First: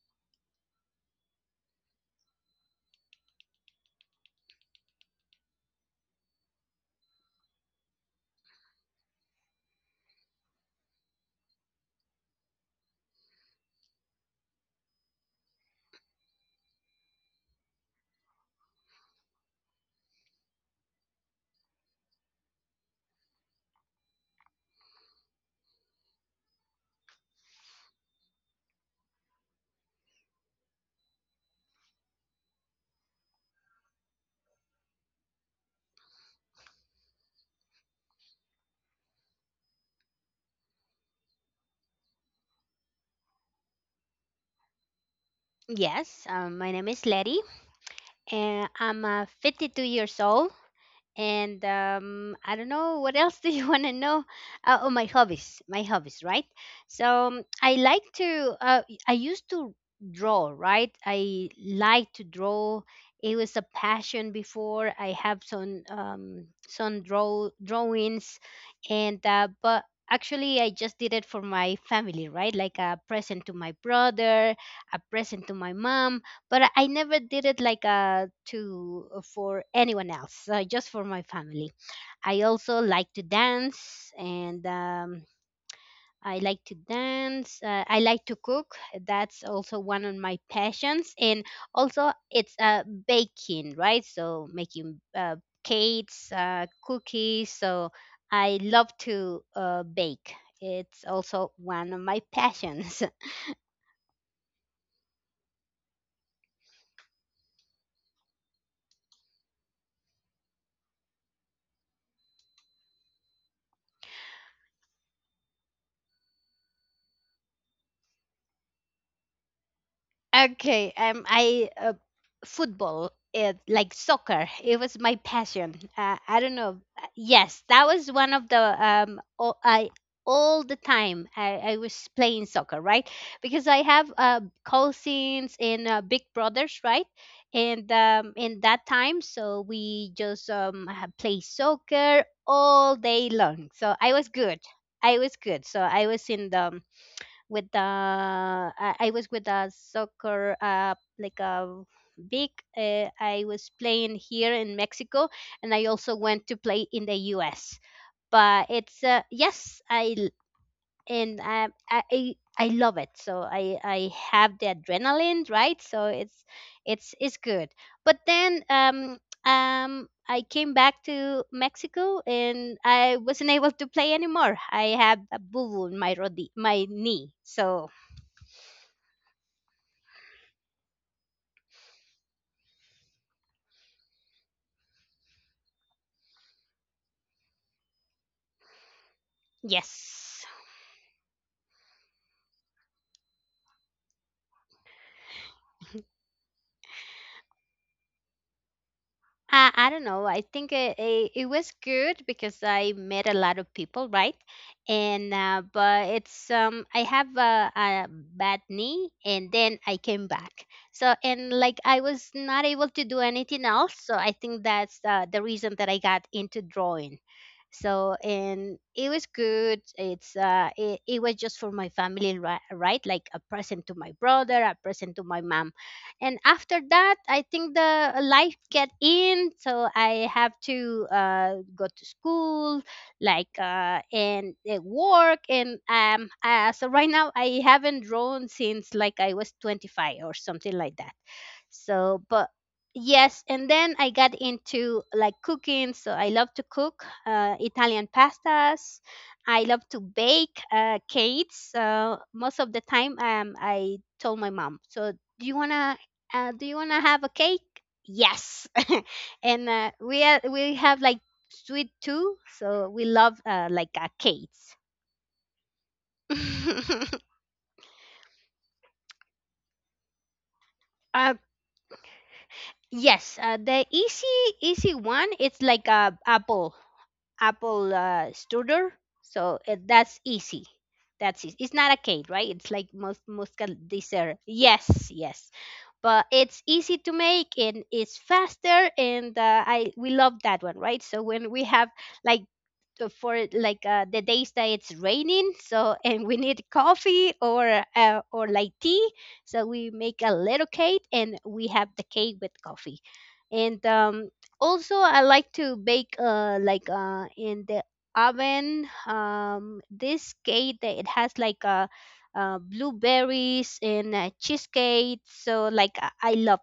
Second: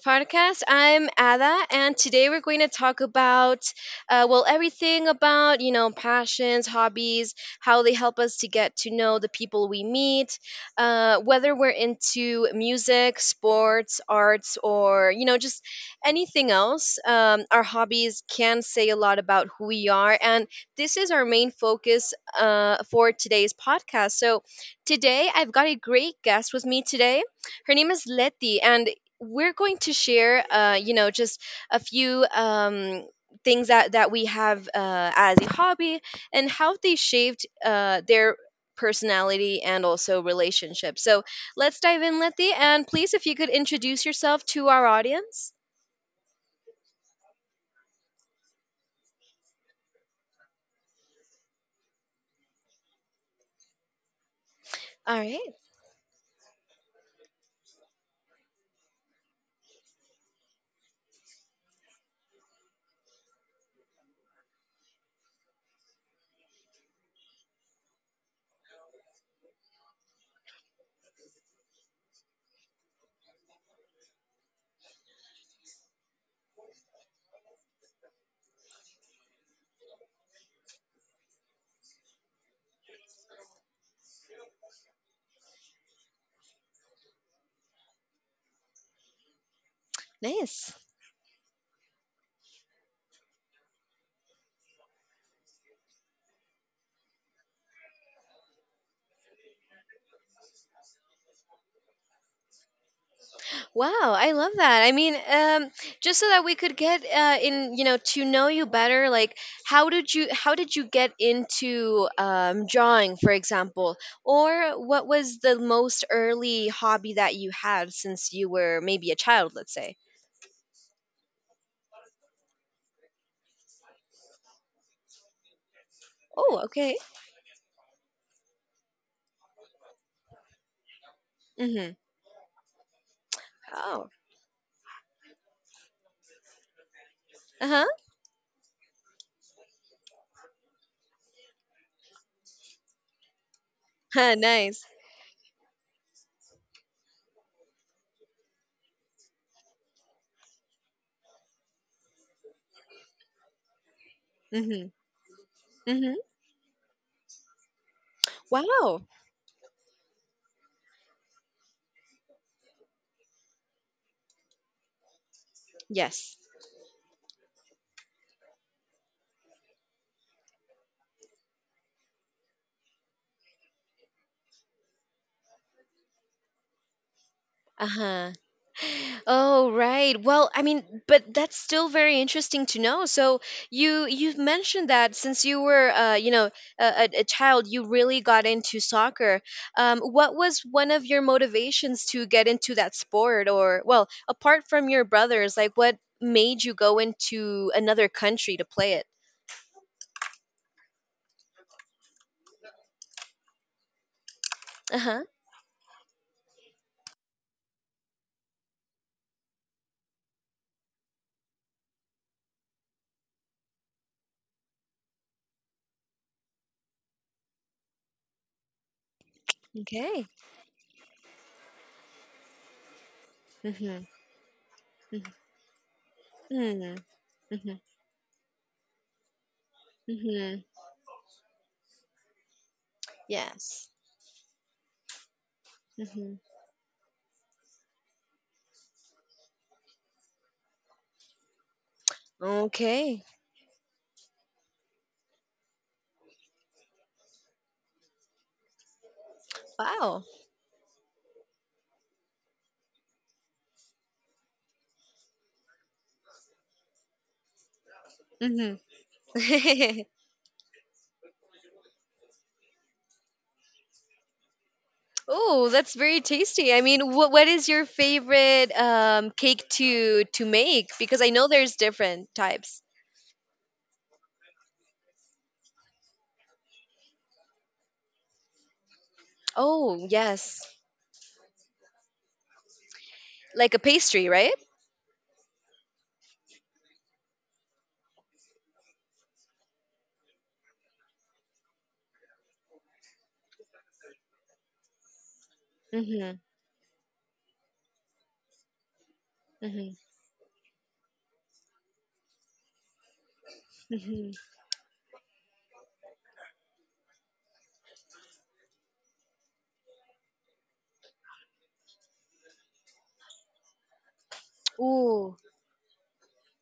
podcast. I'm Ada, and today we're going to talk about, everything about, passions, hobbies, how they help us to get to know the people we meet, whether we're into music, sports, arts, or, just anything else. Our hobbies can say a lot about who we are, and this is our main focus for today's podcast. Today, I've got a great guest with me today, her name is Letty, and we're going to share, just a few things that we have as a hobby, and how they shaped their personality and also relationships. So let's dive in, Letty, and please, if you could introduce yourself to our audience. Yes, my name is Letty, and I'm 52 years old. And I don't know, what else do you want to know? Oh, my All right. hobbies, right? So I like to. I used to draw, right? I like to draw. It was a passion before. I have some drawings, and but actually I just did it for my family, right? Like a present to my brother, a present to my mom, but I never did it like to for anyone else, just for my family. I also like to dance, I like to cook. That's also one of my Nice. passions, and also it's baking, right? So making cakes, cookies. So I love to bake. It's also one of my passions. Wow, I love that. I mean, just so that we could get to know you better. Like, how did you get into drawing, for example, or what was the most early hobby that you had since you were maybe a child, let's say? Okay, I Football, like soccer, it was my passion. I don't Oh, know. okay. Yes, that was one of the all, I all the time I Mm-hmm. was playing soccer, right? Because I Oh, have cousins in Big Brothers, right? uh And in that time, so we just play soccer all day long. So I was huh. good. Nice. I was good. So I was with a soccer like a big I was playing here in Mm-hmm. Mexico, and I Mm-hmm. also went to play in the US, but Wow. it's yes I l- and I love it, so I have the adrenaline, right? So Yes. it's it's good. But then I came back to Mexico and I wasn't able to play anymore. I have a boo boo in my my knee. So Uh-huh. Oh, right. Well, I mean, but that's still very interesting to know. So you you've mentioned that since you were a child, you really got into soccer. What yes. was one of your motivations to get into that sport, or, well, apart from your brothers, like what made you go into another country to play it? I don't know. I think it was good because I met a lot of people, right? Uh-huh. And but it's I have a bad knee, and then I came back. So, and like, I was not able to do anything else. So I think that's the reason that I got into drawing. So, and it was good. Okay. It's it was just for my family, right? Like a present to Mhm. my brother, a present to my mom. And after Mhm. that, I think Mhm. the life get in, so I have Mhm. to go to school, like Yes. And work, and Mhm. So right now I haven't drawn since like I was 25 or something like that. So, but Okay. yes, and then I got into like cooking. So I love to cook Italian pastas. I love to Wow. bake cakes. Most of the time, I told my mom, "So do you wanna have a cake?" Yes, Mhm. and we are, we have like sweet too, so we love, cakes. Oh, that's very tasty. I mean, what what is your favorite cake to make? Because I uh, know there's different types. yes, the easy one. It's like a apple strudel. So Oh, that's yes, easy. That's easy. It's not a cake, right? It's like most kind like a of pastry, dessert. right? Yes, yes, but it's easy to make and it's faster. And I we love that one, right? So when we have like, for like the days that it's raining, so, and we Mm-hmm. need coffee or, like tea, so we Mm-hmm. make a little cake and we have the cake with coffee. And Mm-hmm. Also I like to bake, in the oven, this cake that it has like a blueberries and cheesecake. Ooh, So like I love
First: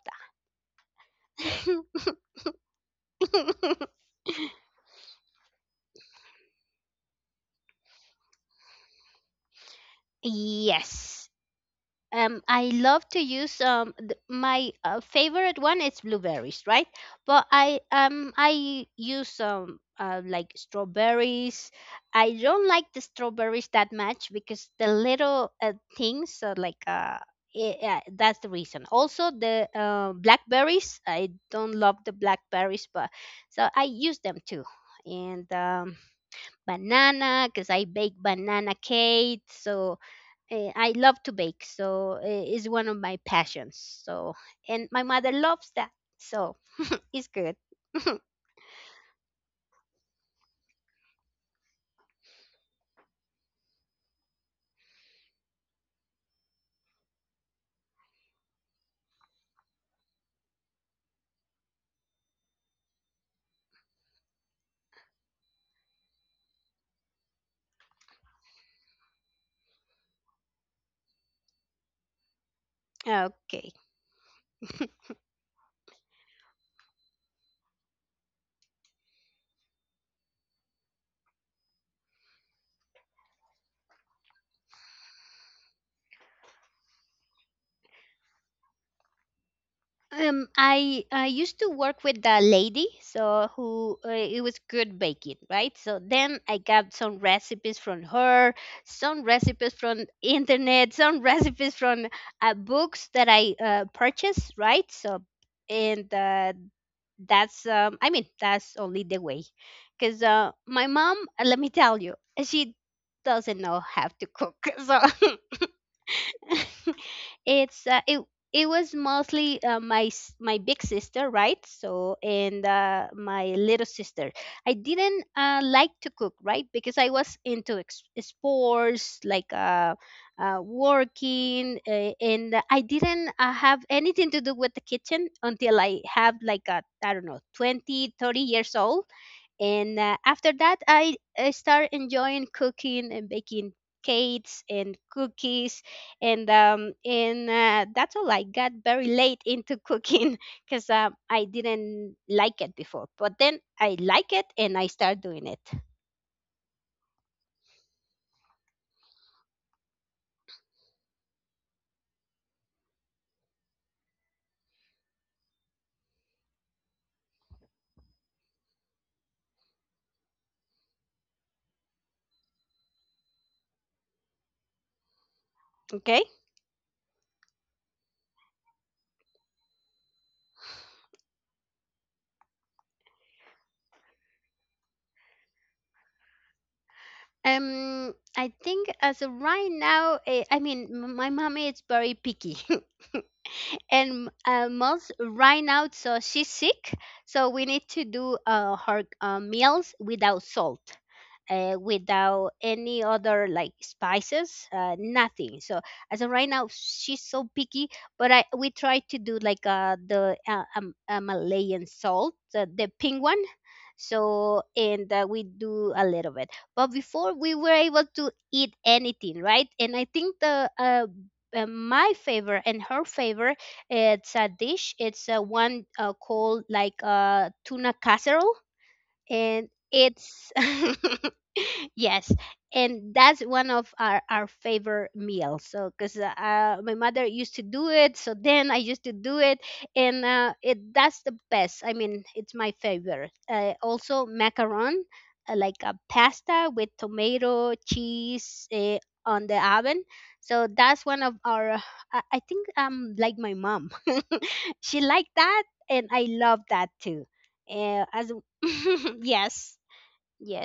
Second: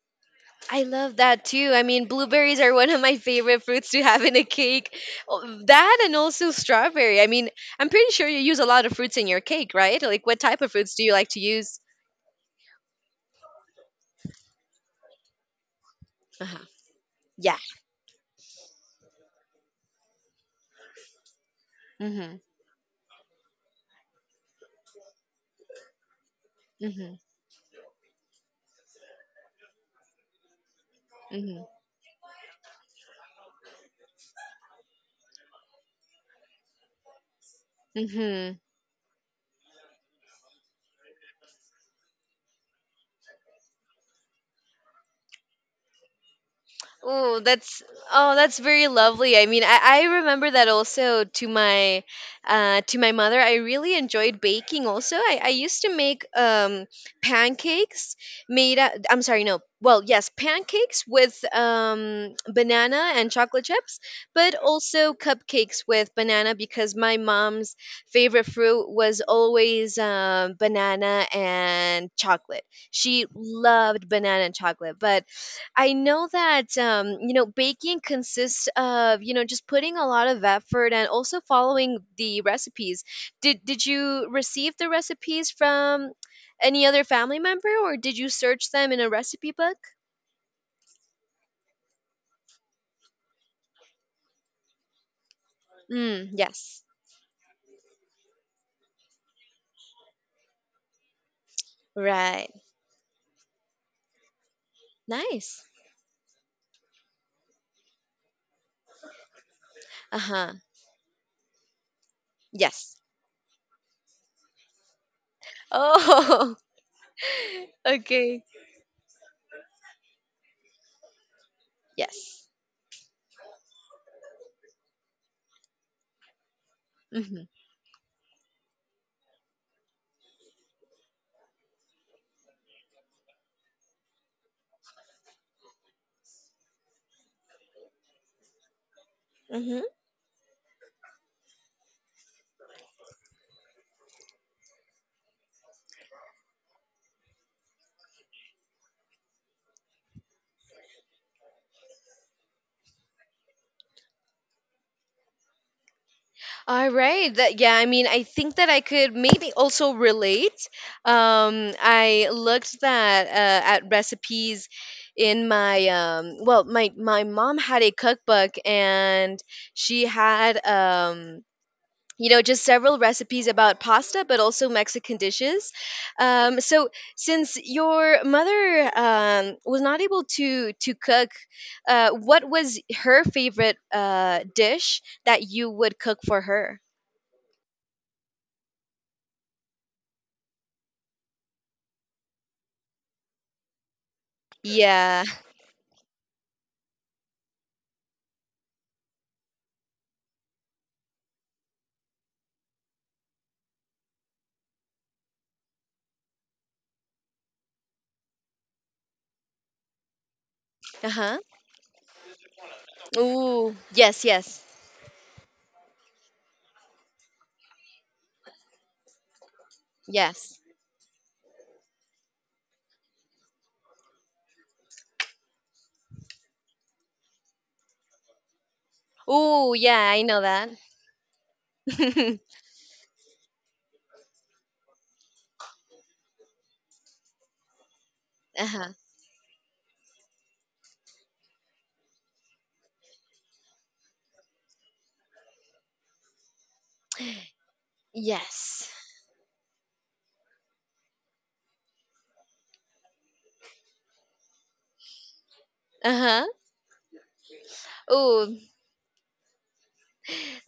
I love that too. I mean, that. blueberries are one of my favorite fruits to have in a cake. Oh, that and also strawberry. I mean, I'm pretty sure you use a lot of fruits in your cake, right? Like, what type of fruits do you yes. like to use? I love to use my favorite one is blueberries, Uh-huh. right? But Yeah. I use like strawberries. I Mm-hmm. don't like the strawberries that much because the little things are like yeah, that's the reason. Also the blackberries. I Mm-hmm. don't love the blackberries, but so I use them too. And banana, because I bake Mm-hmm. banana cake. So, I love to bake, so it is one of my passions. So, and my mother loves that, so it's Oh, good. that's oh, that's very lovely. I mean, I remember that also to my mother. I really enjoyed baking. Also, I used to make pancakes. I'm sorry, no. Well, yes, pancakes with banana and chocolate chips, but also cupcakes with banana, because my mom's favorite fruit was always banana and chocolate. She Okay. loved banana and chocolate. But I know that, you know, baking consists of, you know, just putting a lot of effort and also following the recipes. Did you receive the recipes from any other family member, or did you search them in a recipe book? I used to work with a lady, so, who it was good baking, right? So Mm, then I yes. got some recipes from her, some recipes from internet, some recipes from Right. Books that I purchased, right? So, Nice. and that's I mean, that's only the way, because Uh-huh. My mom, let me tell you, she Yes. doesn't know how to cook, so Oh. it's it Okay. it was mostly my my big sister, right? So, Yes. and my little sister. I didn't like to cook, right? Because I was Mhm. into sports, working, and I didn't have anything to do with the kitchen until I have like I don't know, 20, 30 years old. Mhm. And after that I start enjoying cooking and baking cakes and cookies. And That's all. I got very late into cooking because I didn't like it before, but then I like it and I start doing it. All right. That yeah, I mean, I think that I could maybe also relate. I looked that at recipes in my my my mom had a cookbook, and she had just several recipes about pasta, but also Mexican dishes. Okay. So since your mother was not able to cook, what was her favorite dish that you would cook for her? I think as of right now, I mean, my mommy is very picky and most Yeah. right now, so she's sick, so we need to do her meals without salt, without any other like spices, nothing. So as of right now, she's so picky. But I, we try to do like the Uh-huh. Malayan salt, the pink one. Ooh. Yes, yes. So, and we do a little bit. But before we were able to eat anything, right? And I think Yes. the my favorite and her favorite. It's a dish. It's one called like tuna casserole, and Ooh, yeah, I know it's that. yes. And that's one of our favorite meals. So, because my mother used to do it, so then I Uh-huh. used to do it. And it that's the best. I mean, it's my favorite. Also macaron, like a pasta with tomato cheese, Yes. On the oven. So that's one of our I think like my mom she liked that, and I Uh-huh. love that too. As Oh. yes.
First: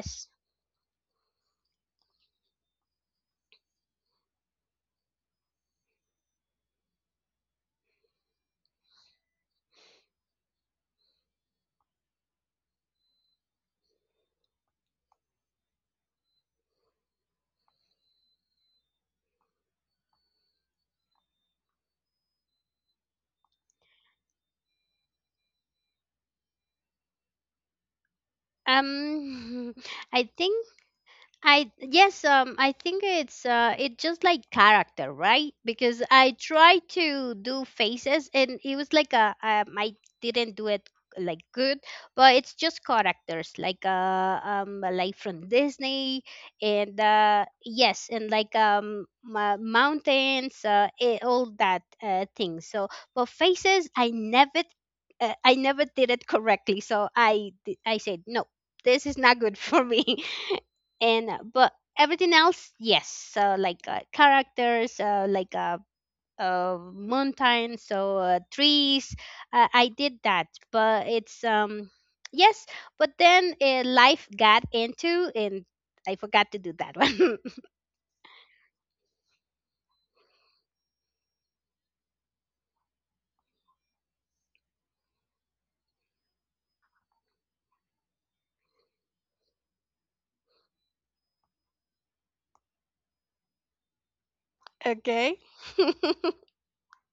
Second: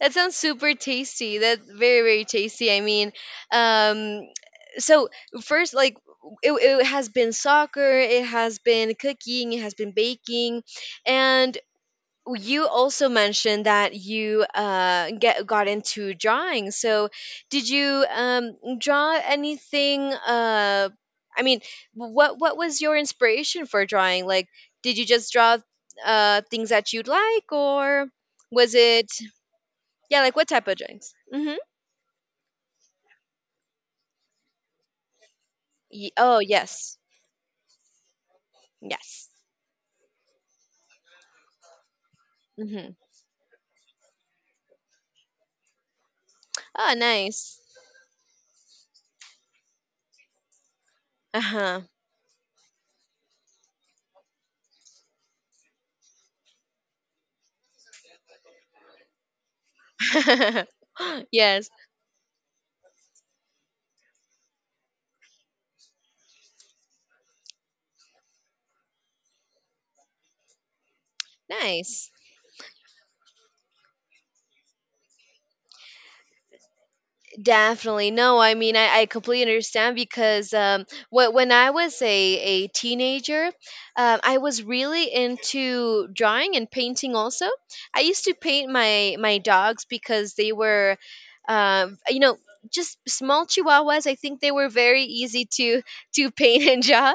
That sounds super tasty. That's very, very tasty. I mean, um so first, like, it has been soccer, it has been cooking, it has been baking, and well, you also mentioned that you get got into drawing. So, did you draw anything? I mean, what was your inspiration for drawing? Like, did you just draw things that you'd like, or was it, Um yeah, I like what think type of drawings? Mm-hmm. I yes, I think it's it just like character, right? Because Ye I oh tried yes, to do faces, and it was like yes. a I didn't do it like good, but it's just Mm-hmm. characters, like from Disney, Oh, and nice. yes, and like mountains, all Uh that things. So, but faces, I never did it correctly. So I said no. This is not good for me. huh. And Yes, but Everything else, yes. So like characters, mountain, so trees. I did that, but it's nice. yes, but then life got into and I forgot to do that one. Definitely. No, I mean, I completely understand because, when I was a teenager, I was really into drawing and painting also. I used to paint my my dogs, because they were, um, you know, just small chihuahuas. I think they were very Okay. easy to paint and draw.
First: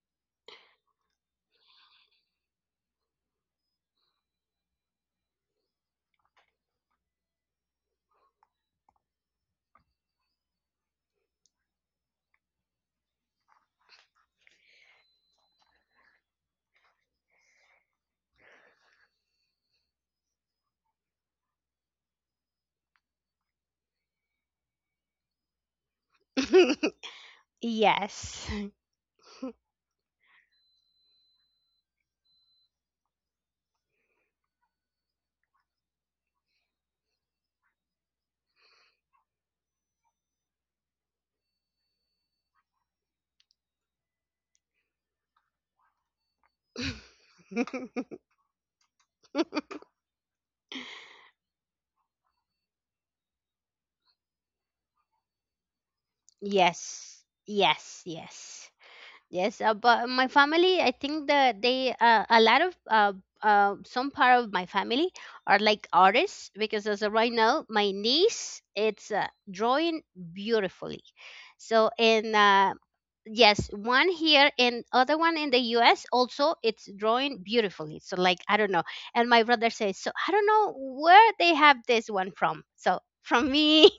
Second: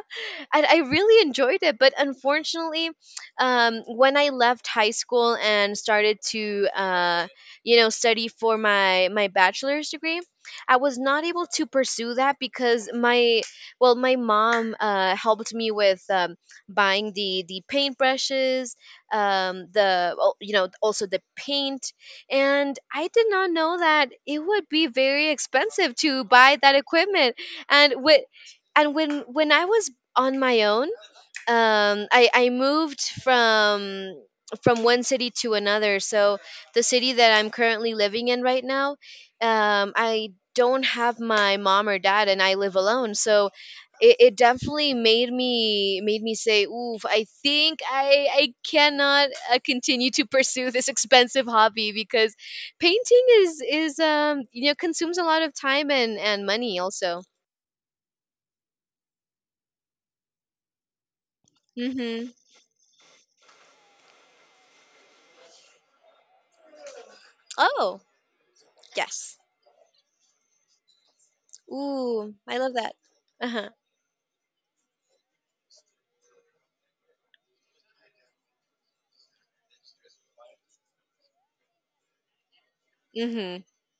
And I really enjoyed it. But unfortunately, when I left high school and started to, you know, study for my my bachelor's degree, I was not able to pursue that because, my well, my mom helped me with, buying the paintbrushes, you know, also the paint. And I did not know that it would be very expensive to buy that equipment. and with yes and when I was on my own, I moved from one city to another. So the city that I'm currently living in right now, I don't have my mom or dad, and I live alone. So it definitely made me say, oof, I think I cannot continue to pursue this expensive hobby, because painting is, you know, consumes a lot of time and money also. yes yes. Yes, but my family, I think that they, Mhm. a lot of some part of my family are like artists, because as of right now, my Oh niece it's yes. drawing beautifully. So, Ooh, and I love that. Uh-huh. yes, one here and other one in the U.S. also it's drawing beautifully. So like I don't know, and my brother says, so I don't know where they have this one from. So from Mhm. me,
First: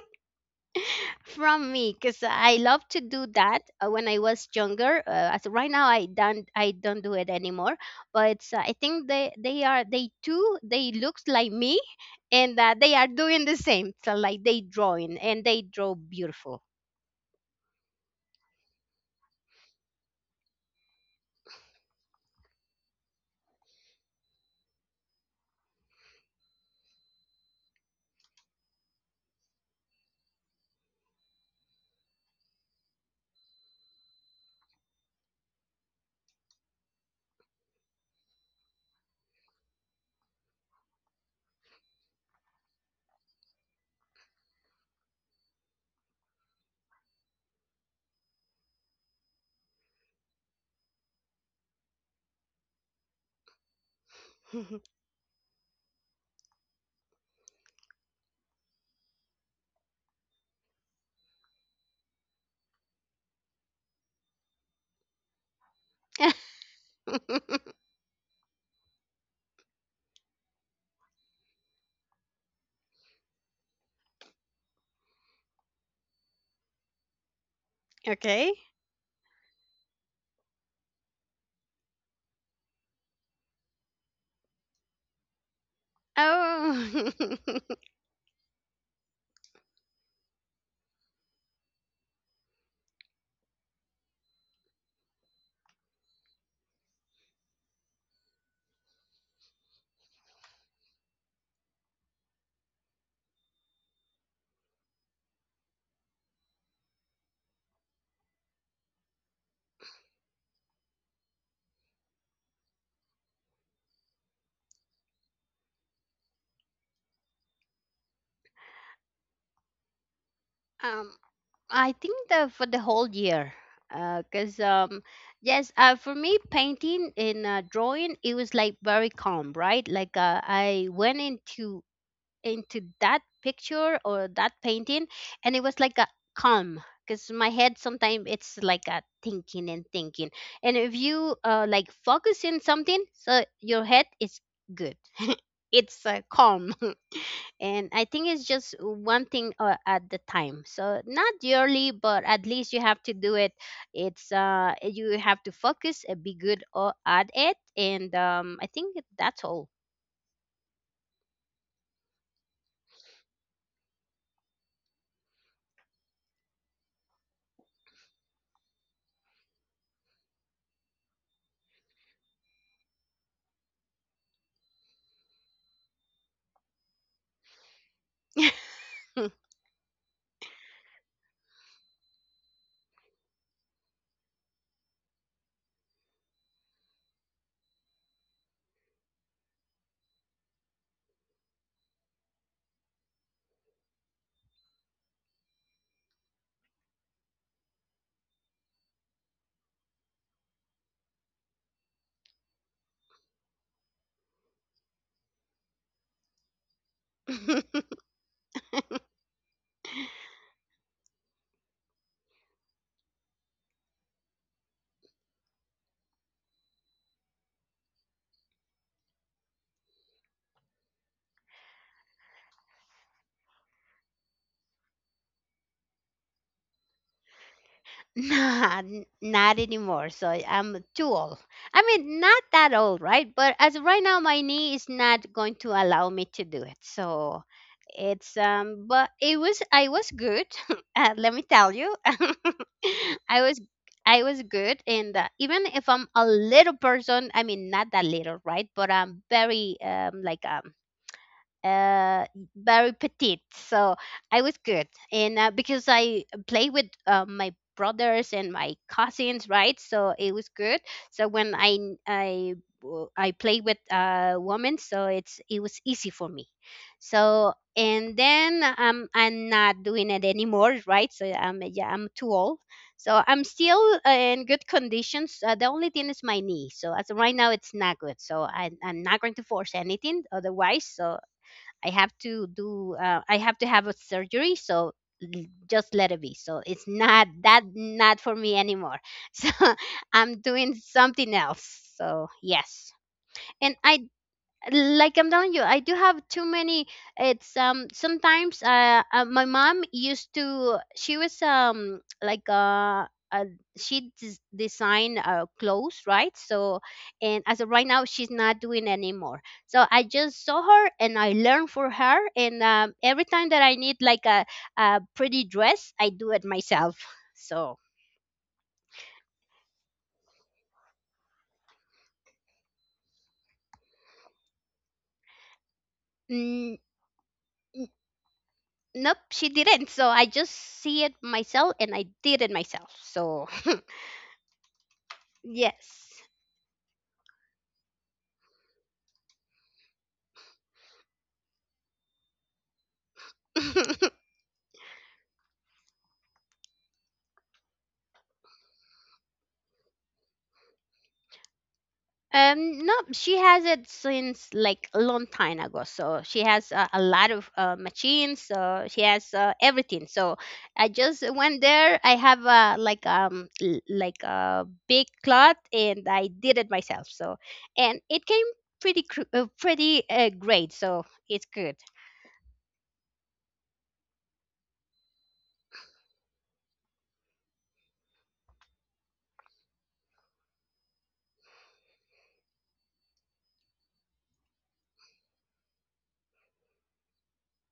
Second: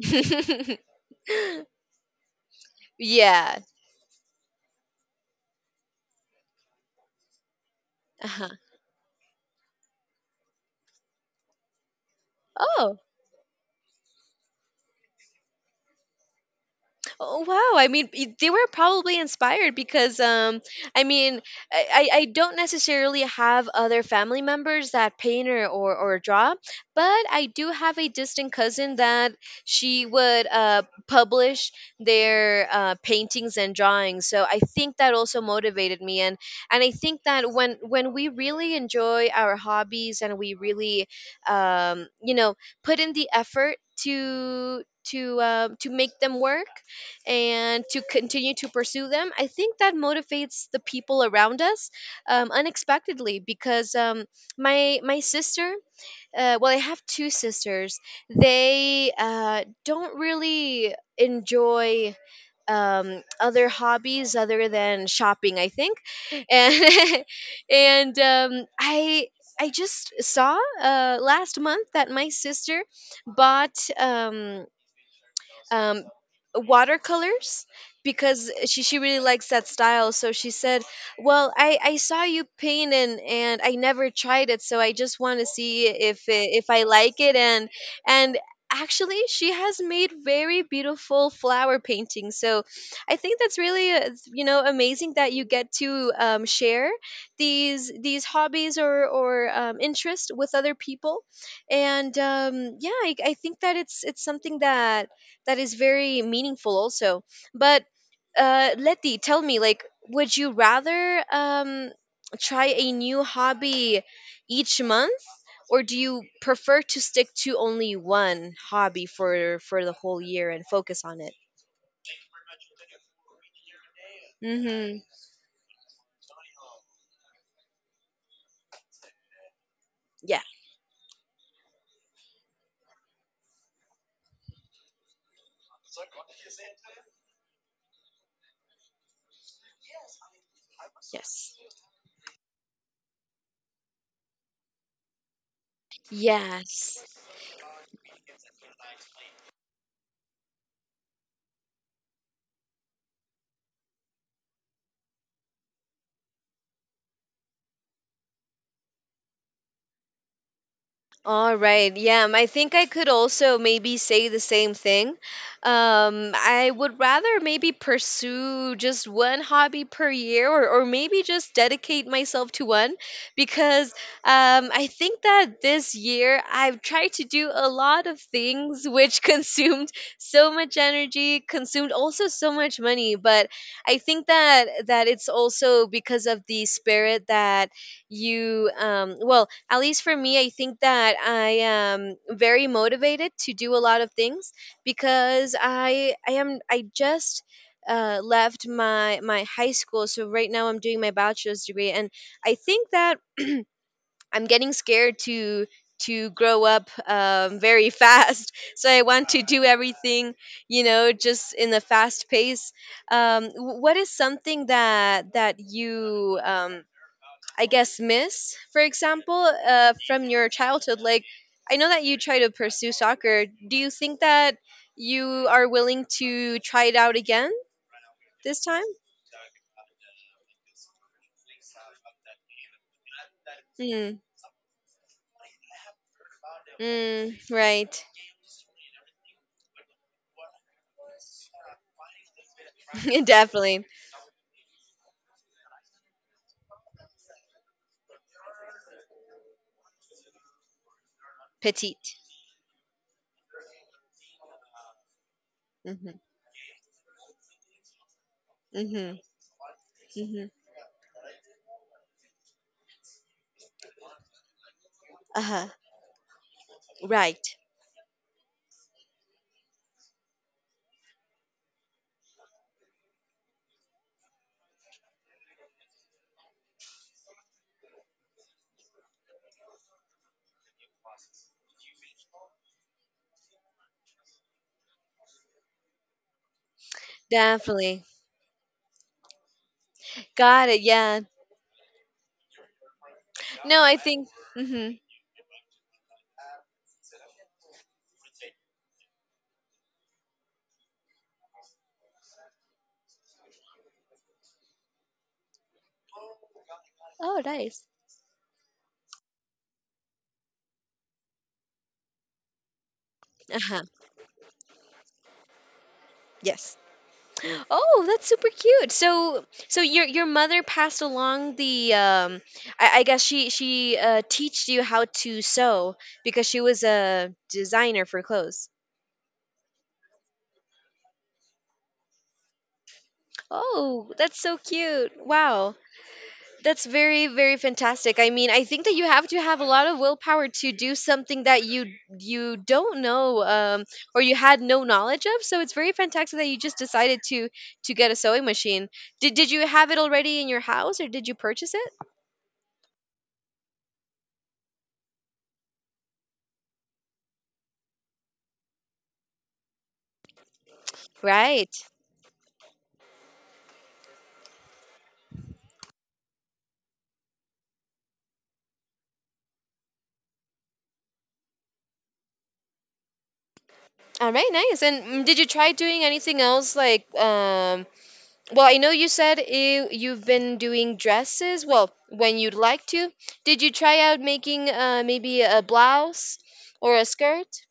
because I love to do Yeah. that when I was younger. As right now, I don't do it anymore. But Uh-huh. I think they too, they looks like me, and they Oh. are doing the same. So like they drawing and they draw beautiful. Oh wow! I mean, they were probably inspired because, I mean, I don't necessarily have other family members that paint, or draw, but I do have a distant cousin that she would publish their paintings and drawings. So I think that also motivated me. And I think that when we really enjoy our hobbies and we really, um, you know, put in the effort to to make them work and to continue to pursue them, I think that motivates the people around us, unexpectedly. Because, my my sister, well, I have two sisters. They, don't really enjoy other hobbies other than shopping, I think. And And, I just saw, last month, that my sister bought, um, watercolors, because okay. she really likes that style. So she said, well, I saw you paint, and I never tried it, so I just want to see if I Oh, like it. and and actually she has made very beautiful flower paintings. So I think that's really, you know, amazing that you get to, share these hobbies, or interest with other people. And, yeah, I think that it's something that that is very meaningful also. But, Letty, tell me, like, would you rather, try a new hobby each month, or do you prefer to stick to only one hobby for the whole year and focus um, on it? I think that for the whole year. Cause Mhm. Yes, for me, painting and drawing, it was like very calm, right? Like Yeah. I went into that picture or that painting, and it was like a calm, because my head sometimes it's like a thinking and thinking, and if you Yes, like focus in something, so your head is good it's calm. yes. And I think it's just one thing at the time, so not yearly, but at least you have to do it. It's you have to focus and be good or at it, and I think that's all. All right. Yeah, I think I could also maybe say the same thing. I would rather maybe pursue just one hobby per year, or maybe just dedicate myself to one, because, I think that this year I've tried to do a lot of things, which consumed so much energy, consumed also so much money. But I think that that it's also because of the spirit that you, at least for me, I think that I am very motivated to do a lot of things, because I just, left my my high school, so right now I'm doing my bachelor's degree. And I think that I'm getting scared to grow up, very fast. So I want to do everything, you know, just in a fast pace. What is something that that you, I guess, miss, for example, from your childhood? Like, I know that you try to pursue soccer. Do you think that you are willing to try it out again this Nah, time? Not anymore. So I'm too old. I mean, not that old, right? But as of right now, Mm, my knee is not going to allow me to do it. mm, So right. it's but it was, I was good. Let me tell you, I was Definitely. I was good, and even if I'm a little person, I mean, not that little, right? But I'm very Petite. uh very petite, so I was good. And Because Mm-hmm. I play with my brothers and my Mm-hmm. cousins, right? So it was Mm-hmm. good. So when I n- I w- I play with women, so it Uh-huh. was easy for me. Right. So and then I'm not doing it anymore, right? So I'm, yeah, I'm too old. So I'm still in good conditions. The only thing is my knee, so as of right now it's not good, so I'm not going to force anything otherwise. So I have to do I have to have a surgery, so just let it be. So it's not that, Definitely. not for me anymore. So I'm Got doing it. Yeah. something else. So yes. And No, I I, think. Mm-hmm. like I'm telling you, I do have too many. It's sometimes my mom used to, she was like uh she design clothes, right? So Oh, and as of nice. right now she's not doing anymore. So I just saw her and I learned for her, and every time Uh that I huh. need like a pretty dress, I do it Yes. myself. So. Oh, that's super cute. So so your mother passed along the, I guess she teached you how to sew because she Mm, was a n- designer for clothes. nope, she didn't. So I just see it myself and I did it myself. So Oh, that's so cute. Wow. yes. That's very, very fantastic. I mean, I think that you have to have a lot of willpower to do something that you don't know, or you had no knowledge of. So it's very fantastic that you just decided to get a sewing machine. Did you have it already in your house, or did you purchase it? No, she has it since like a long time ago, so she has a lot of machines, so she has everything. So I just went Right. there, I have a, like like a big cloth, and I did it myself. So and it came pretty great, so it's good. All right, nice. And, mm, did you try doing anything else, like, well, I know you said you you've been doing dresses, well, when you'd like to. Did you try out making maybe a blouse or a skirt?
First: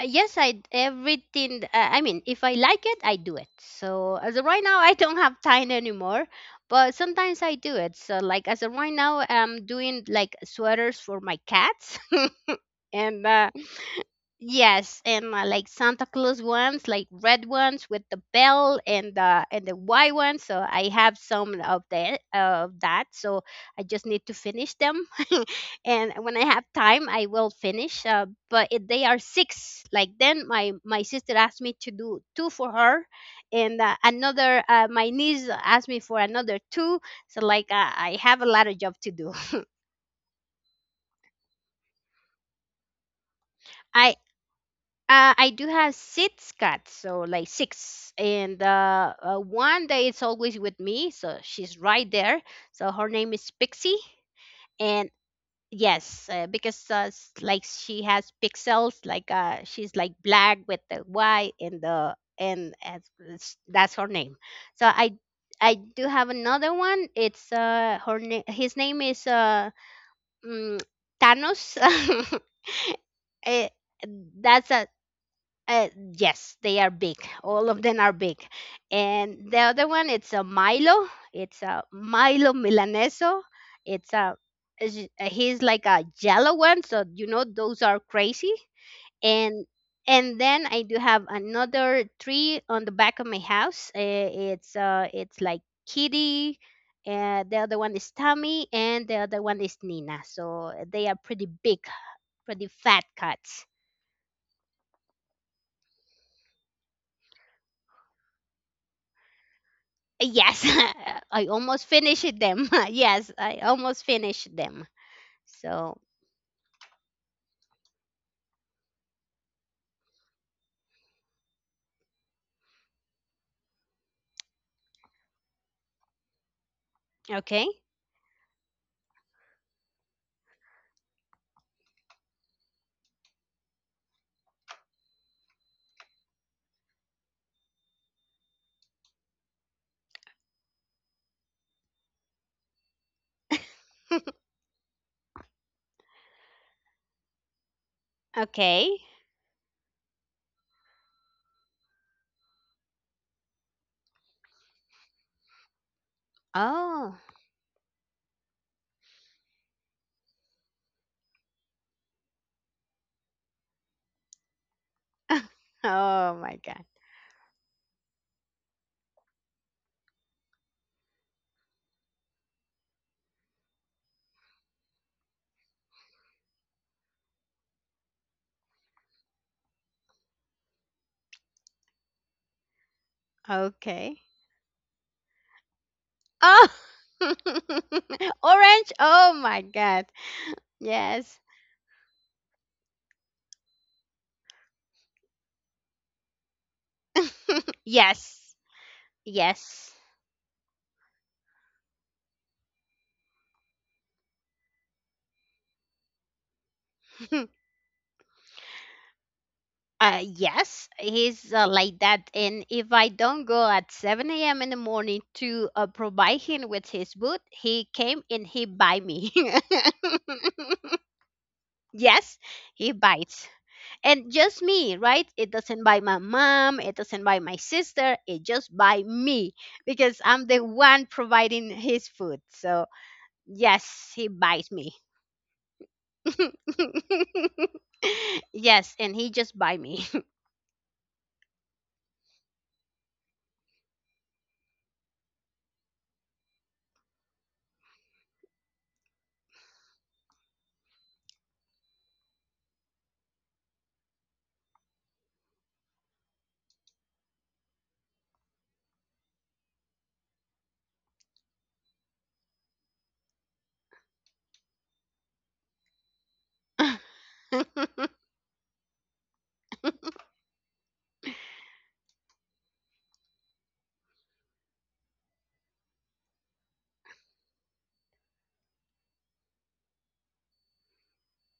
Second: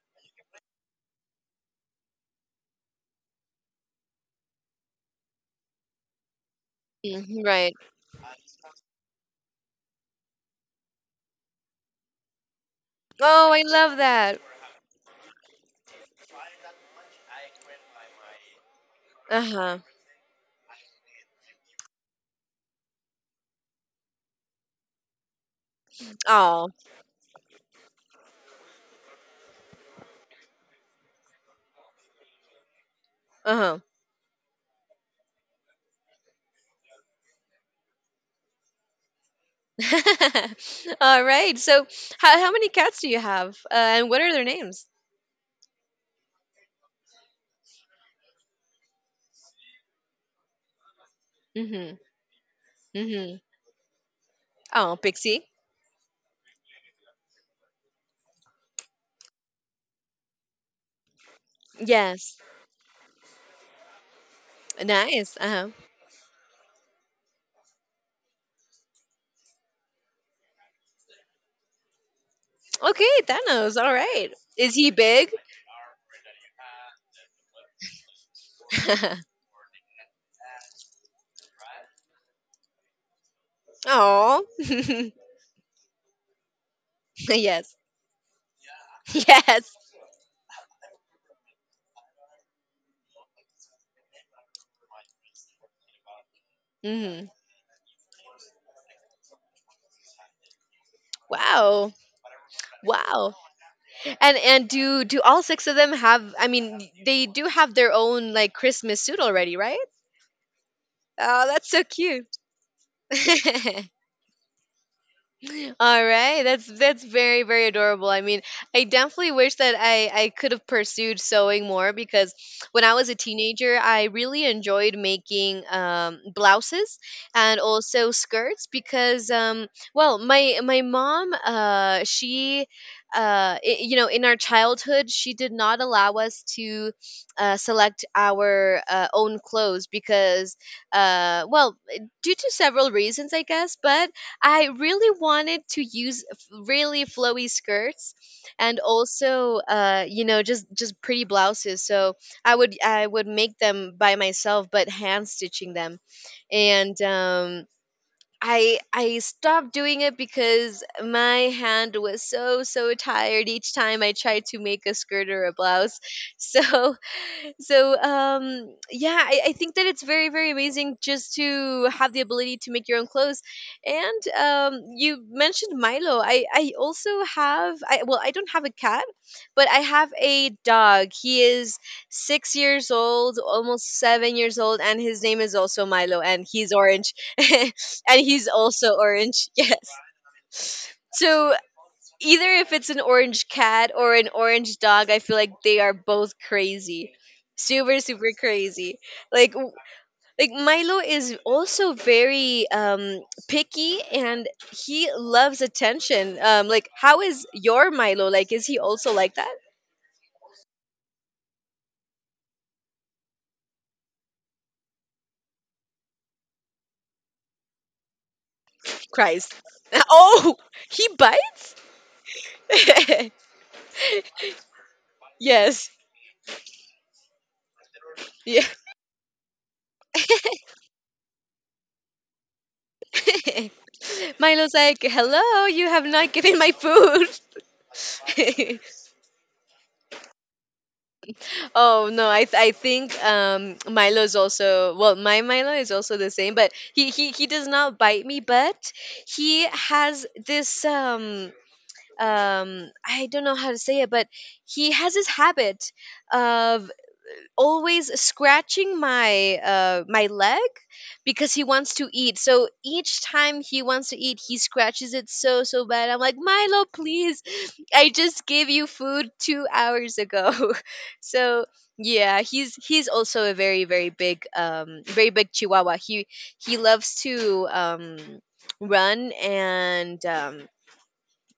Yes, I everything. I mean, if I like it, I do it. So as of right now, I don't have time anymore, but sometimes Mhm, I right. do it. So like as of right now, I'm doing like sweaters for my cats. and Oh, I love that. Yes, and like Santa Claus ones, like red ones with the bell and the Uh-huh. white ones. So I have some of that, of that. So I just need to finish them, and when I have Oh. time, I will finish. But it, they are six. Like then, my sister asked me to do two for her, and Uh-huh. Another my niece asked me for another two. So like I have a lot of job to do. All right. So, how many cats do you have? And I, what are their names? uh, I do have six cats, so like six, and one that is always with me, so she's Mhm. right there. So her name Mhm. is Pixie, Oh, and Pixie. yes, because like she has pixels, like she's like black with the white and the Yes. and that's her name. So I Nice. Uh-huh. I do have another one. It's her name. His name is mm, Thanos. Okay, Eh, Thanos. All right. that's Is a, he big? Yes, they are big. All of them are big. And the other one, it's a Milo. It's a Milo Milaneso. It's a Oh, yes, he's like a yellow one, so you know those are crazy. And yes. and then I do have another tree on the back of my house. It's like Kitty. Hmm. The other one is Tommy, and the other one is Nina. So they are pretty big, Wow, pretty fat wow. cats. And do all six of them have? I mean, they do have their own like Christmas suit already, right? Yes, I Oh, that's so almost cute. finished them. Yes, I almost finished them. So, All right, that's very very adorable. I mean, I definitely wish that I could have pursued sewing more because when I was a teenager, I really enjoyed making blouses and okay. also skirts because well my mom she you know, in our childhood she did not allow us to select our own clothes because well, due to several reasons I guess, but I really wanted to use really flowy skirts and Okay. also just pretty blouses. So I would make them by myself, but hand stitching them, and Oh. I stopped doing it because my hand was so so tired each time I tried to make a skirt or a blouse. Oh my god. so so, yeah, I think that it's very very amazing just to have the ability to make your own clothes. And you mentioned Milo. I also have, I well, I don't have a cat, but I have a dog. He is 6 years old, almost Okay. 7 years old, and his name is also Milo, and Oh. he's orange. And he's Orange. also Oh orange. my Yes. god. Yes. So, either if it's an orange cat or an orange dog, I feel like they are both crazy. Super, super Yes. crazy. Like w- Yes. like Milo is also very picky, and he loves attention. Like, how is your Milo? Like, is he also like that? Yes, he's like that. And if I don't go at 7 a.m. in the morning to provide him with his food, he came and he buy me. Christ. Oh, he bites? Yes, he bites. And just me, right? It doesn't Yes. bite my mom, it doesn't bite my sister, it Yeah. just bite me because I'm the one providing his food. So, yes, he bites Milo's me. like, "Hello, you have not given my food." Yes, and he just bite me. Oh no, I think Milo is also, well, my Milo is also the same, but he does not bite me. But he has this I don't know how to say it, but he has this habit of always scratching my leg because he wants to eat. So each time he wants to eat, he scratches it so so bad. I'm like, "Milo, please. I just gave you food 2 hours ago." So, yeah, he's also a very very big, very big Chihuahua. He loves to run, and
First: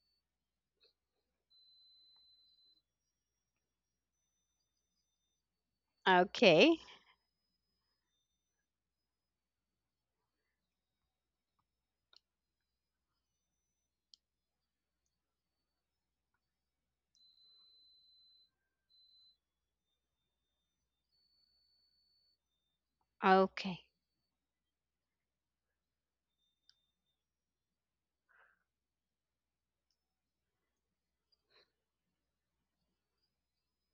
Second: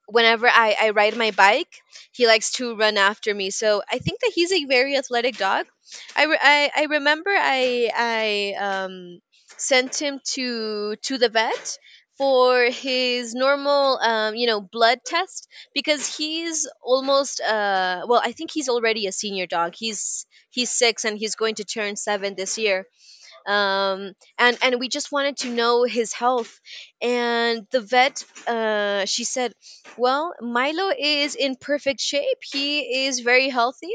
whenever I ride my bike, he likes to run after me. So I think that he's a very athletic dog. I, re- I, Okay. I remember I sent him to the vet for his normal blood test because he's almost, well, I think he's already a senior dog. He's six and he's going to turn seven this year, Okay. and we just wanted to know his health. And the vet, she said, "Well, Milo is in perfect shape. He is very healthy."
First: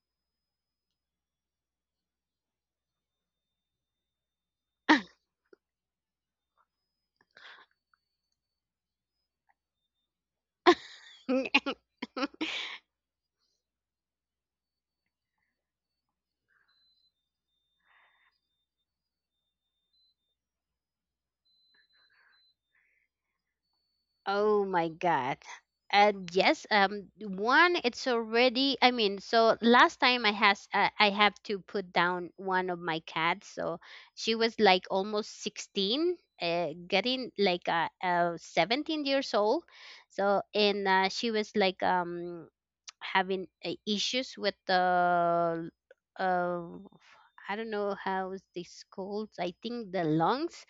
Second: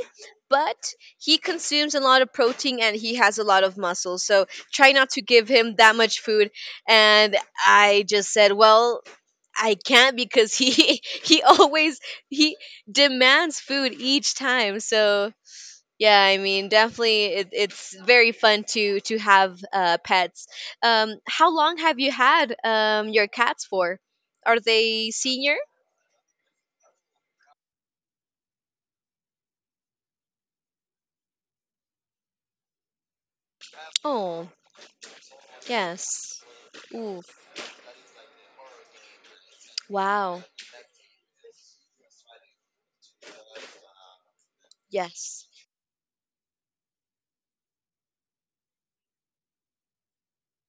But he consumes a lot of protein and he has a lot of muscle. So try not to give him that much food. And I just said, well, I can't because he he always he demands food each time. So, yeah, I mean, definitely, it's very fun to have pets. How long have you had your cats for? Are Oh my they God. senior? And yes, one it's already. I mean, so last time I has I have to put down one of my cats. So she Oh, was like almost 16, yes. uh, Ooh, getting like uh, uh 17 years old. So wow. and she was like having issues with Yes. the uh, I don't know how is this called. I think the lungs,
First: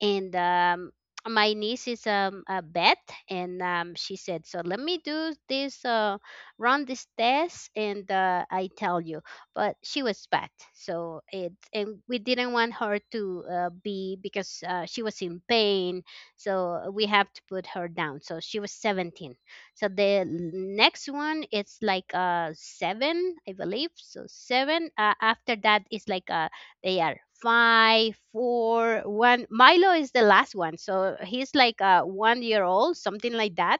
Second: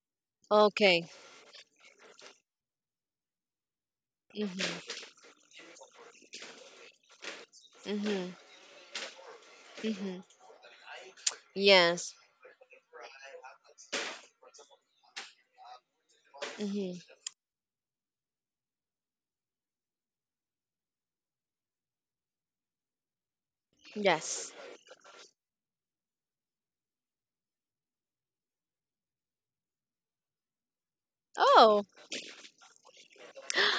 and Okay. my niece is a vet, and she said, so let me Mhm. do this run this test and Mhm. I tell you, but she Mhm. was fat, so it, and Yes. we didn't want her to be because she was in pain, so Mhm. we have to put her down. So she was 17. So the next one it's like seven, I believe. So Yes. seven, after that is like they are five, four, one. Milo is the last one, so he's like Oh. a 1 year old, something like that.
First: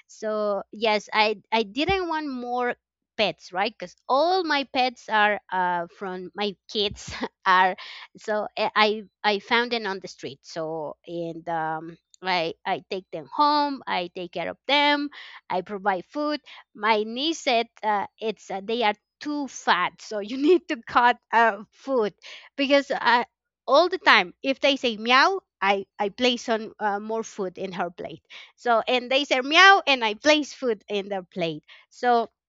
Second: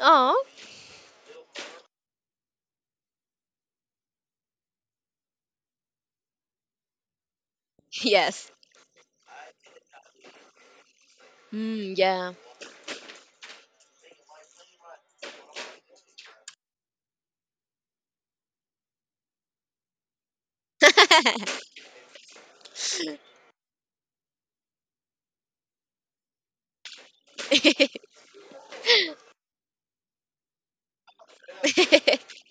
Oh. So yes, I didn't want more pets, right? Because all my pets are from my kids are, so Yes. I I found them on the street. So and Mm, yeah. I take them home. I take care of them. I provide food. My niece said it's they are too fat, so you need to cut food, because I, all the time if they say meow, I place on more food in her plate. So and they say meow and I place food in their plate. So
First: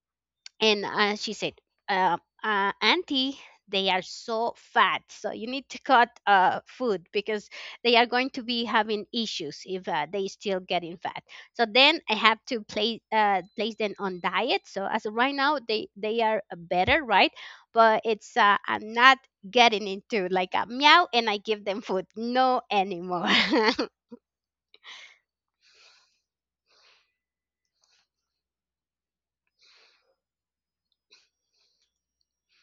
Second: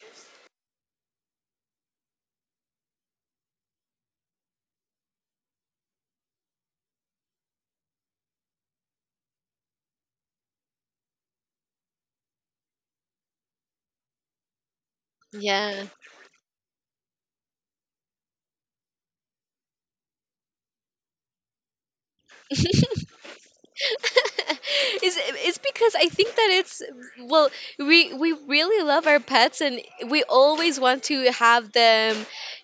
and she said uh, auntie, they are so fat so you need to cut food, because they are going to be having issues if they still getting fat. So then I have to place them on diet. So as of right now Yeah. they are better, right? But it's I'm not getting into like a meow and I give them food, no anymore. It's because I think that it's, well, we really love our pets, and we always want to have them,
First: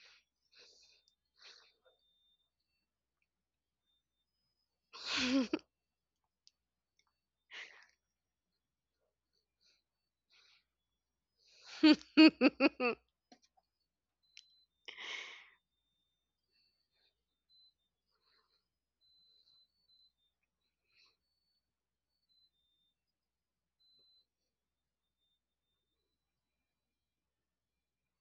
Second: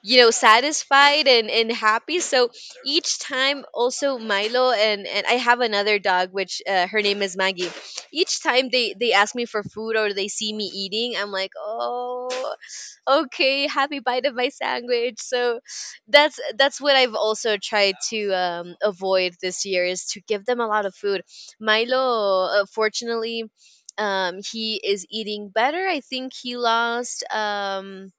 satisfied and happy. So, each time also Milo, and I have another dog, which, her name is Maggie, each time they ask me for food or they see me eating, I'm like, oh, okay, happy bite of my sandwich. So that's what I've also tried to avoid this year, is to give them a lot of food. Milo, fortunately, he is eating better. I think he lost, um,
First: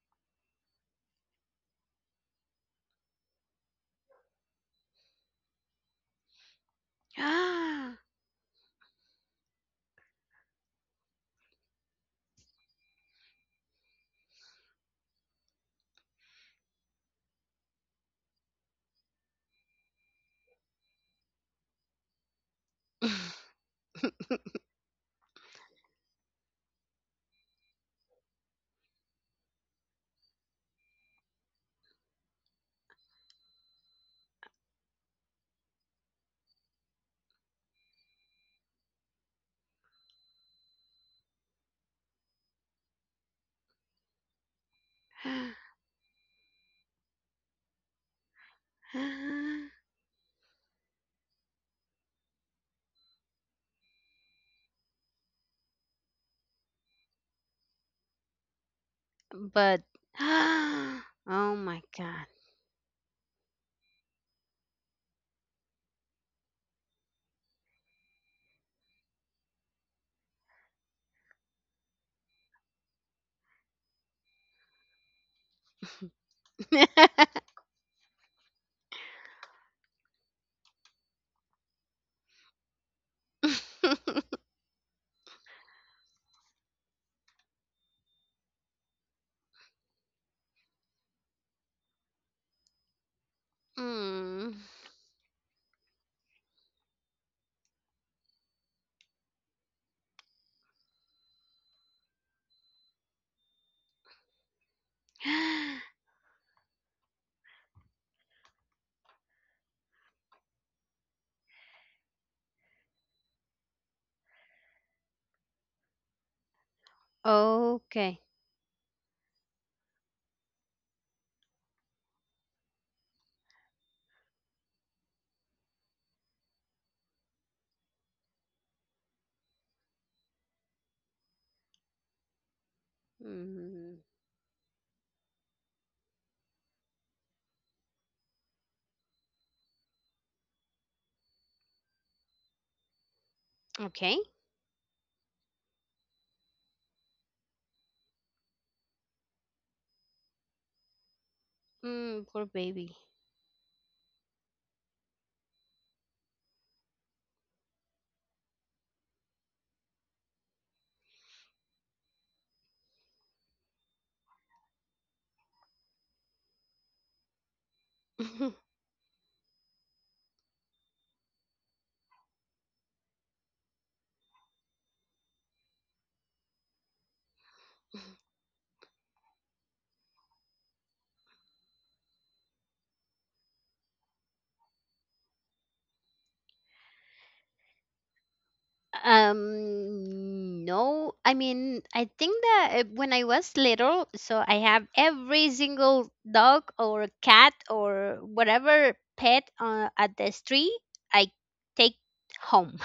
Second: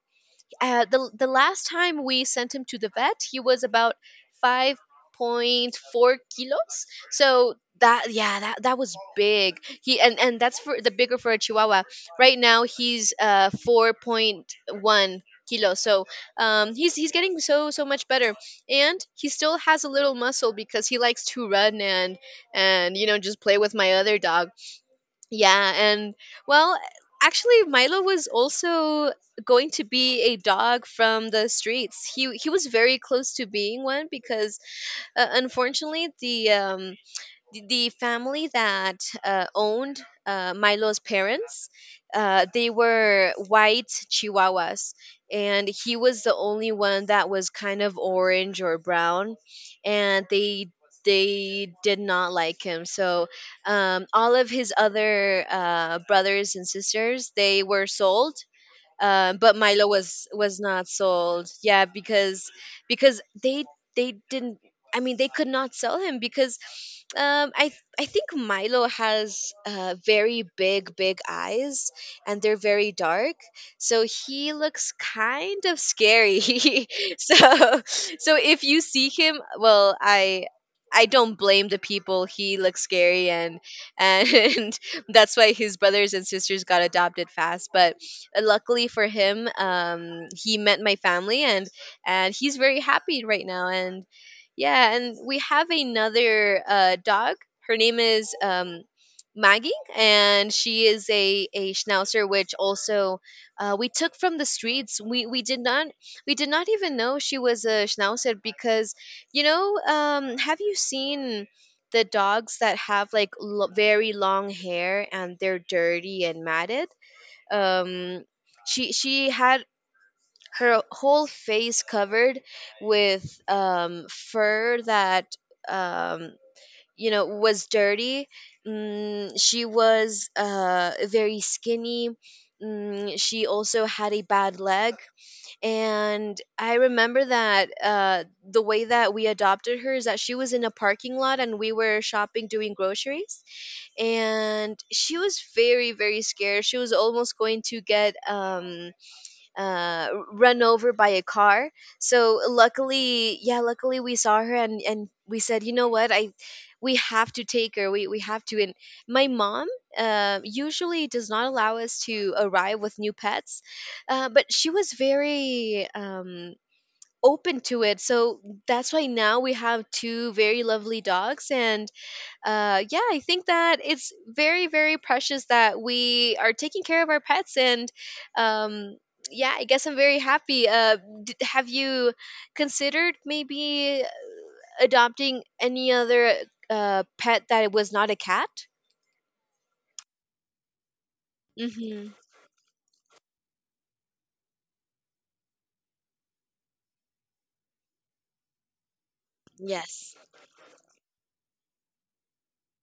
uh, the the last time we sent him to the vet, he was about 5.4 kilos. So that, yeah, that that was big. He and that's for the bigger for a Chihuahua. Right now he's 4.1 kilos. So he's getting so so much better, and he still has a little muscle because he likes to run and just play with my other dog. Yeah. And, well, actually, Milo was also going to be a dog from the streets. He was very close to being one because unfortunately the family that owned Milo's parents, they were white Chihuahuas, and he was the only one that was kind of orange or brown, and they did not like him. So all of his other brothers and sisters, they were sold, but But Milo was not oh sold. my Yeah, god. because they didn't. I mean, they could not sell him because um, I I think Milo has very big big eyes, and they're very dark, so he looks kind of scary. So, if you see him, well. I don't blame the people. He looks scary. and and that's why his brothers and sisters got adopted fast. But luckily for him, he met my family, and he's very happy right now. And, Mm. yeah, and we have another dog. Her name is, Maggie, and she is a schnauzer, which also, we took from the streets. We we did not we did not even know she was a schnauzer because, have you seen the dogs that have like very long hair and they're dirty and matted? Okay. um she had her whole face covered with fur that um was dirty. She was very skinny. She also Mm. had a bad leg. And I remember that, the way that we adopted her is that she was in a parking lot and we were shopping, doing groceries, Okay. and she was very very scared. She was almost going to get run over by a car. Mm, So, poor baby. luckily, yeah, luckily we saw her, and we said, you know what, I we have to take her. We have to. And my mom, usually does not allow us to arrive with new pets, but she was very open to it. So that's why now we have two very lovely dogs, and yeah, I think that it's very, very precious that we are taking care of our pets. And um, yeah, I guess I'm very happy. Have you considered maybe adopting any other pet that was not a cat? No, I mean, I Mm-hmm. think that when I was little, so I have every single dog or cat or whatever pet at Yes. the street, I take home.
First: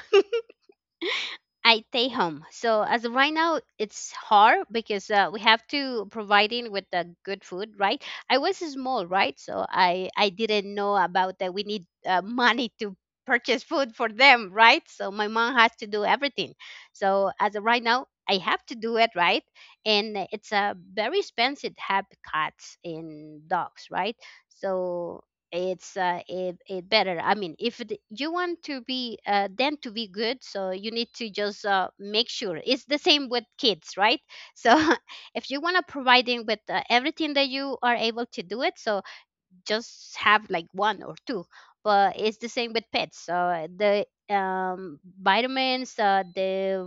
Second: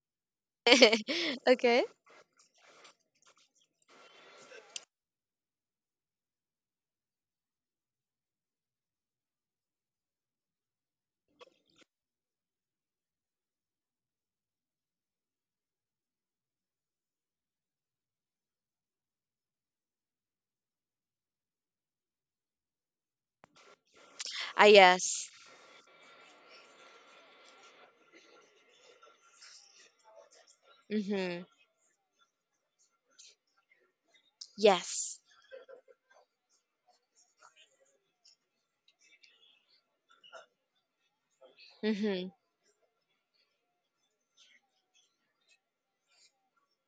I Okay. stay home. So as of right now, it's hard because we have to providing with the good food, right? I was small, right? So I didn't know about that. We need money to purchase food for them, right? So my mom has to do everything. So as of right now, I have to do it, right? And it's a very expensive to have cats and dogs, right? Ah, So yes. it's it better. I mean if it, you want to be then to be good, so you need to Mm-hmm. just make sure it's the same with kids, right? So Yes. if you want to provide them with everything that you are able to do it. So just have like one or two, but Mm-hmm. it's the same with pets. The Vitamins, the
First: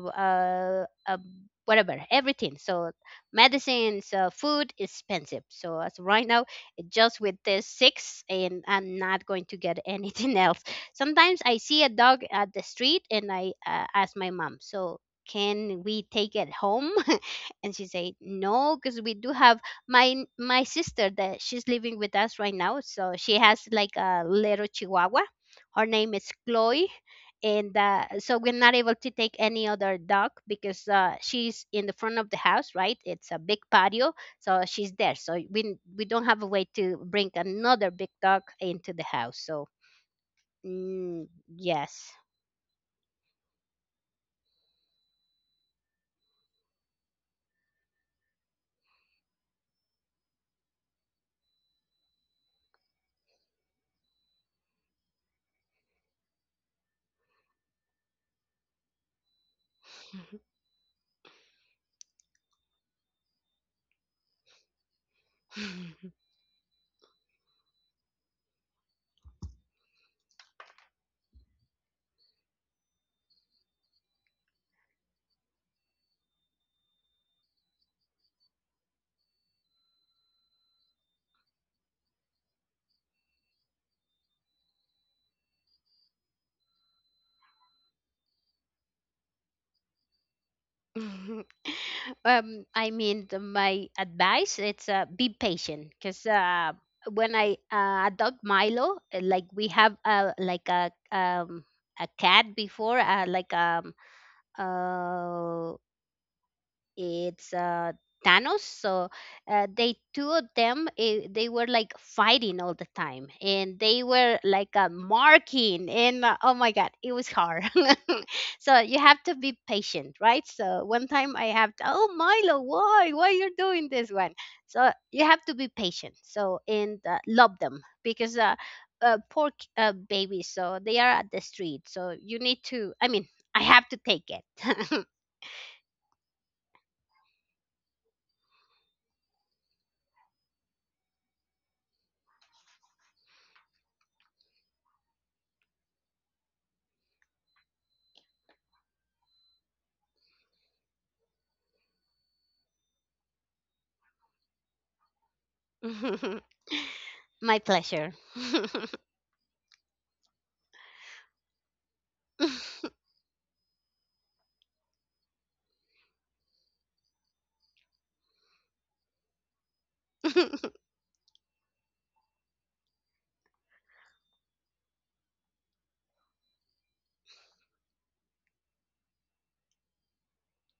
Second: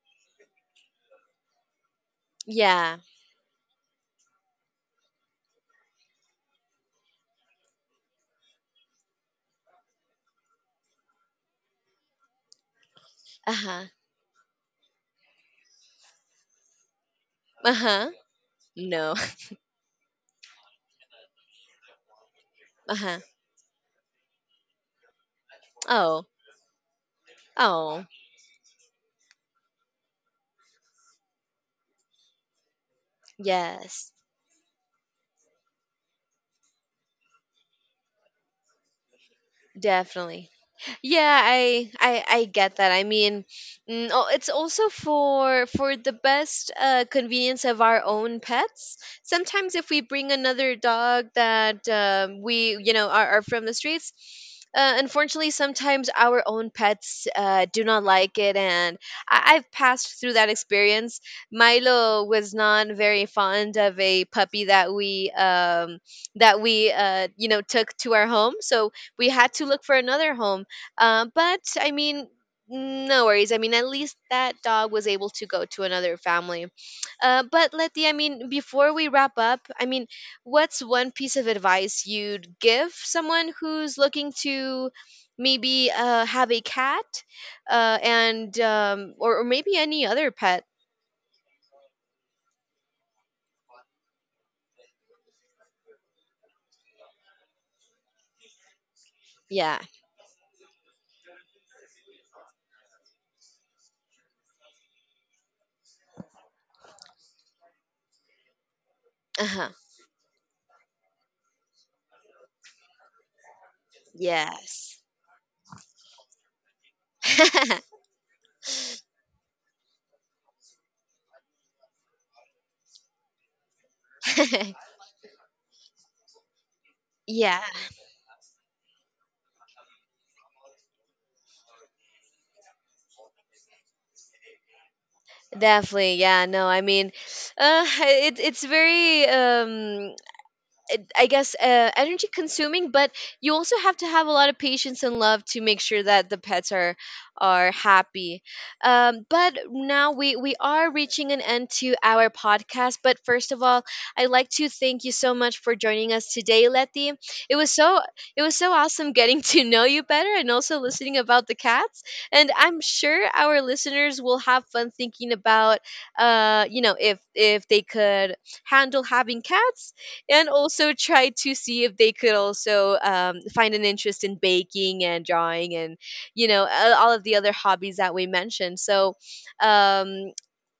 uh, uh, whatever, everything. So Yeah. medicines, food is expensive. So as of right now it just with this six and I'm not going to get anything else. Sometimes I see a dog at the street and I Uh-huh. ask my mom, so can we take it home? And she Uh-huh. say no because we No. do have my sister, that she's living with us right now, so Uh-huh. she has like a little chihuahua. Her name Oh. is Chloe, and Oh. so we're not able to take any other dog because she's in the front of the house, right? It's a big Yes. patio, so she's there, so we don't have a way to bring another big dog into the house. So Definitely. mm, Yeah, I yes. I I get that. I mean, oh, it's also for the best convenience of our own pets. Sometimes if we bring another dog that, we, are from the streets, unfortunately sometimes our own pets do not like it, and I've passed through that experience. Milo was not very fond of a puppy that we um, that we uh, you know took to our home, so we had to look for another home. But I mean, no worries. I mean, at least that dog was able to go to another family. But, Letty, I mean, before we wrap up, I mean, what's one piece of advice you'd give someone who's looking to maybe have a cat, and or maybe any other pet? Um, I mean, my advice, it's be patient, because when I adopt Milo, like we Yeah. have a cat before, like uh, it's Thanos. So Uh huh. they two of them, they were like fighting all the time, and they were like Yes. marking, and oh my god, it was hard. So you have to be patient, right? So one time I have to, oh Milo, why you're doing this one? So you have to be patient. So and love Yeah. them because. Poor babies, so they are at the street. So you need to. I mean, I have to take it. Definitely, yeah. No, I mean, it's very I guess energy consuming, but you also have to have a lot of patience and love to make sure that the pets are happy. But now we are reaching an end to our podcast. But first of all, I'd like to thank you so much for joining us today, Letty. It My was so pleasure. it was so awesome getting to know you better, and also listening about the cats. And I'm sure our listeners will have fun thinking about, if they could handle having cats, and also try to see if they could also find an interest in baking and drawing and all of the other hobbies that we mentioned. So um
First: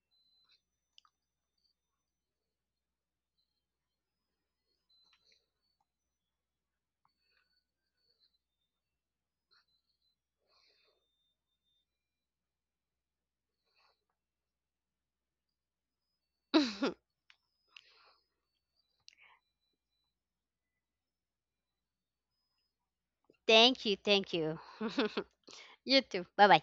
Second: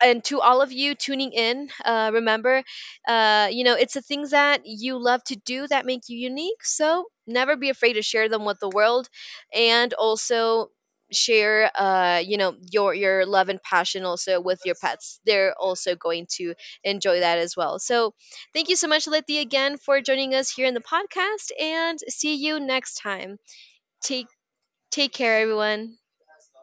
and to all of you tuning in, remember, it's the things that you love to do that make you unique, so never be afraid to share them with the world. And also share, your love and passion also with your pets. They're also going to enjoy that as well. So thank you so much, Letty, again for joining us here in the podcast, and see you next time. Thank you. Take Thank you. take care, everyone. You too. Bye bye.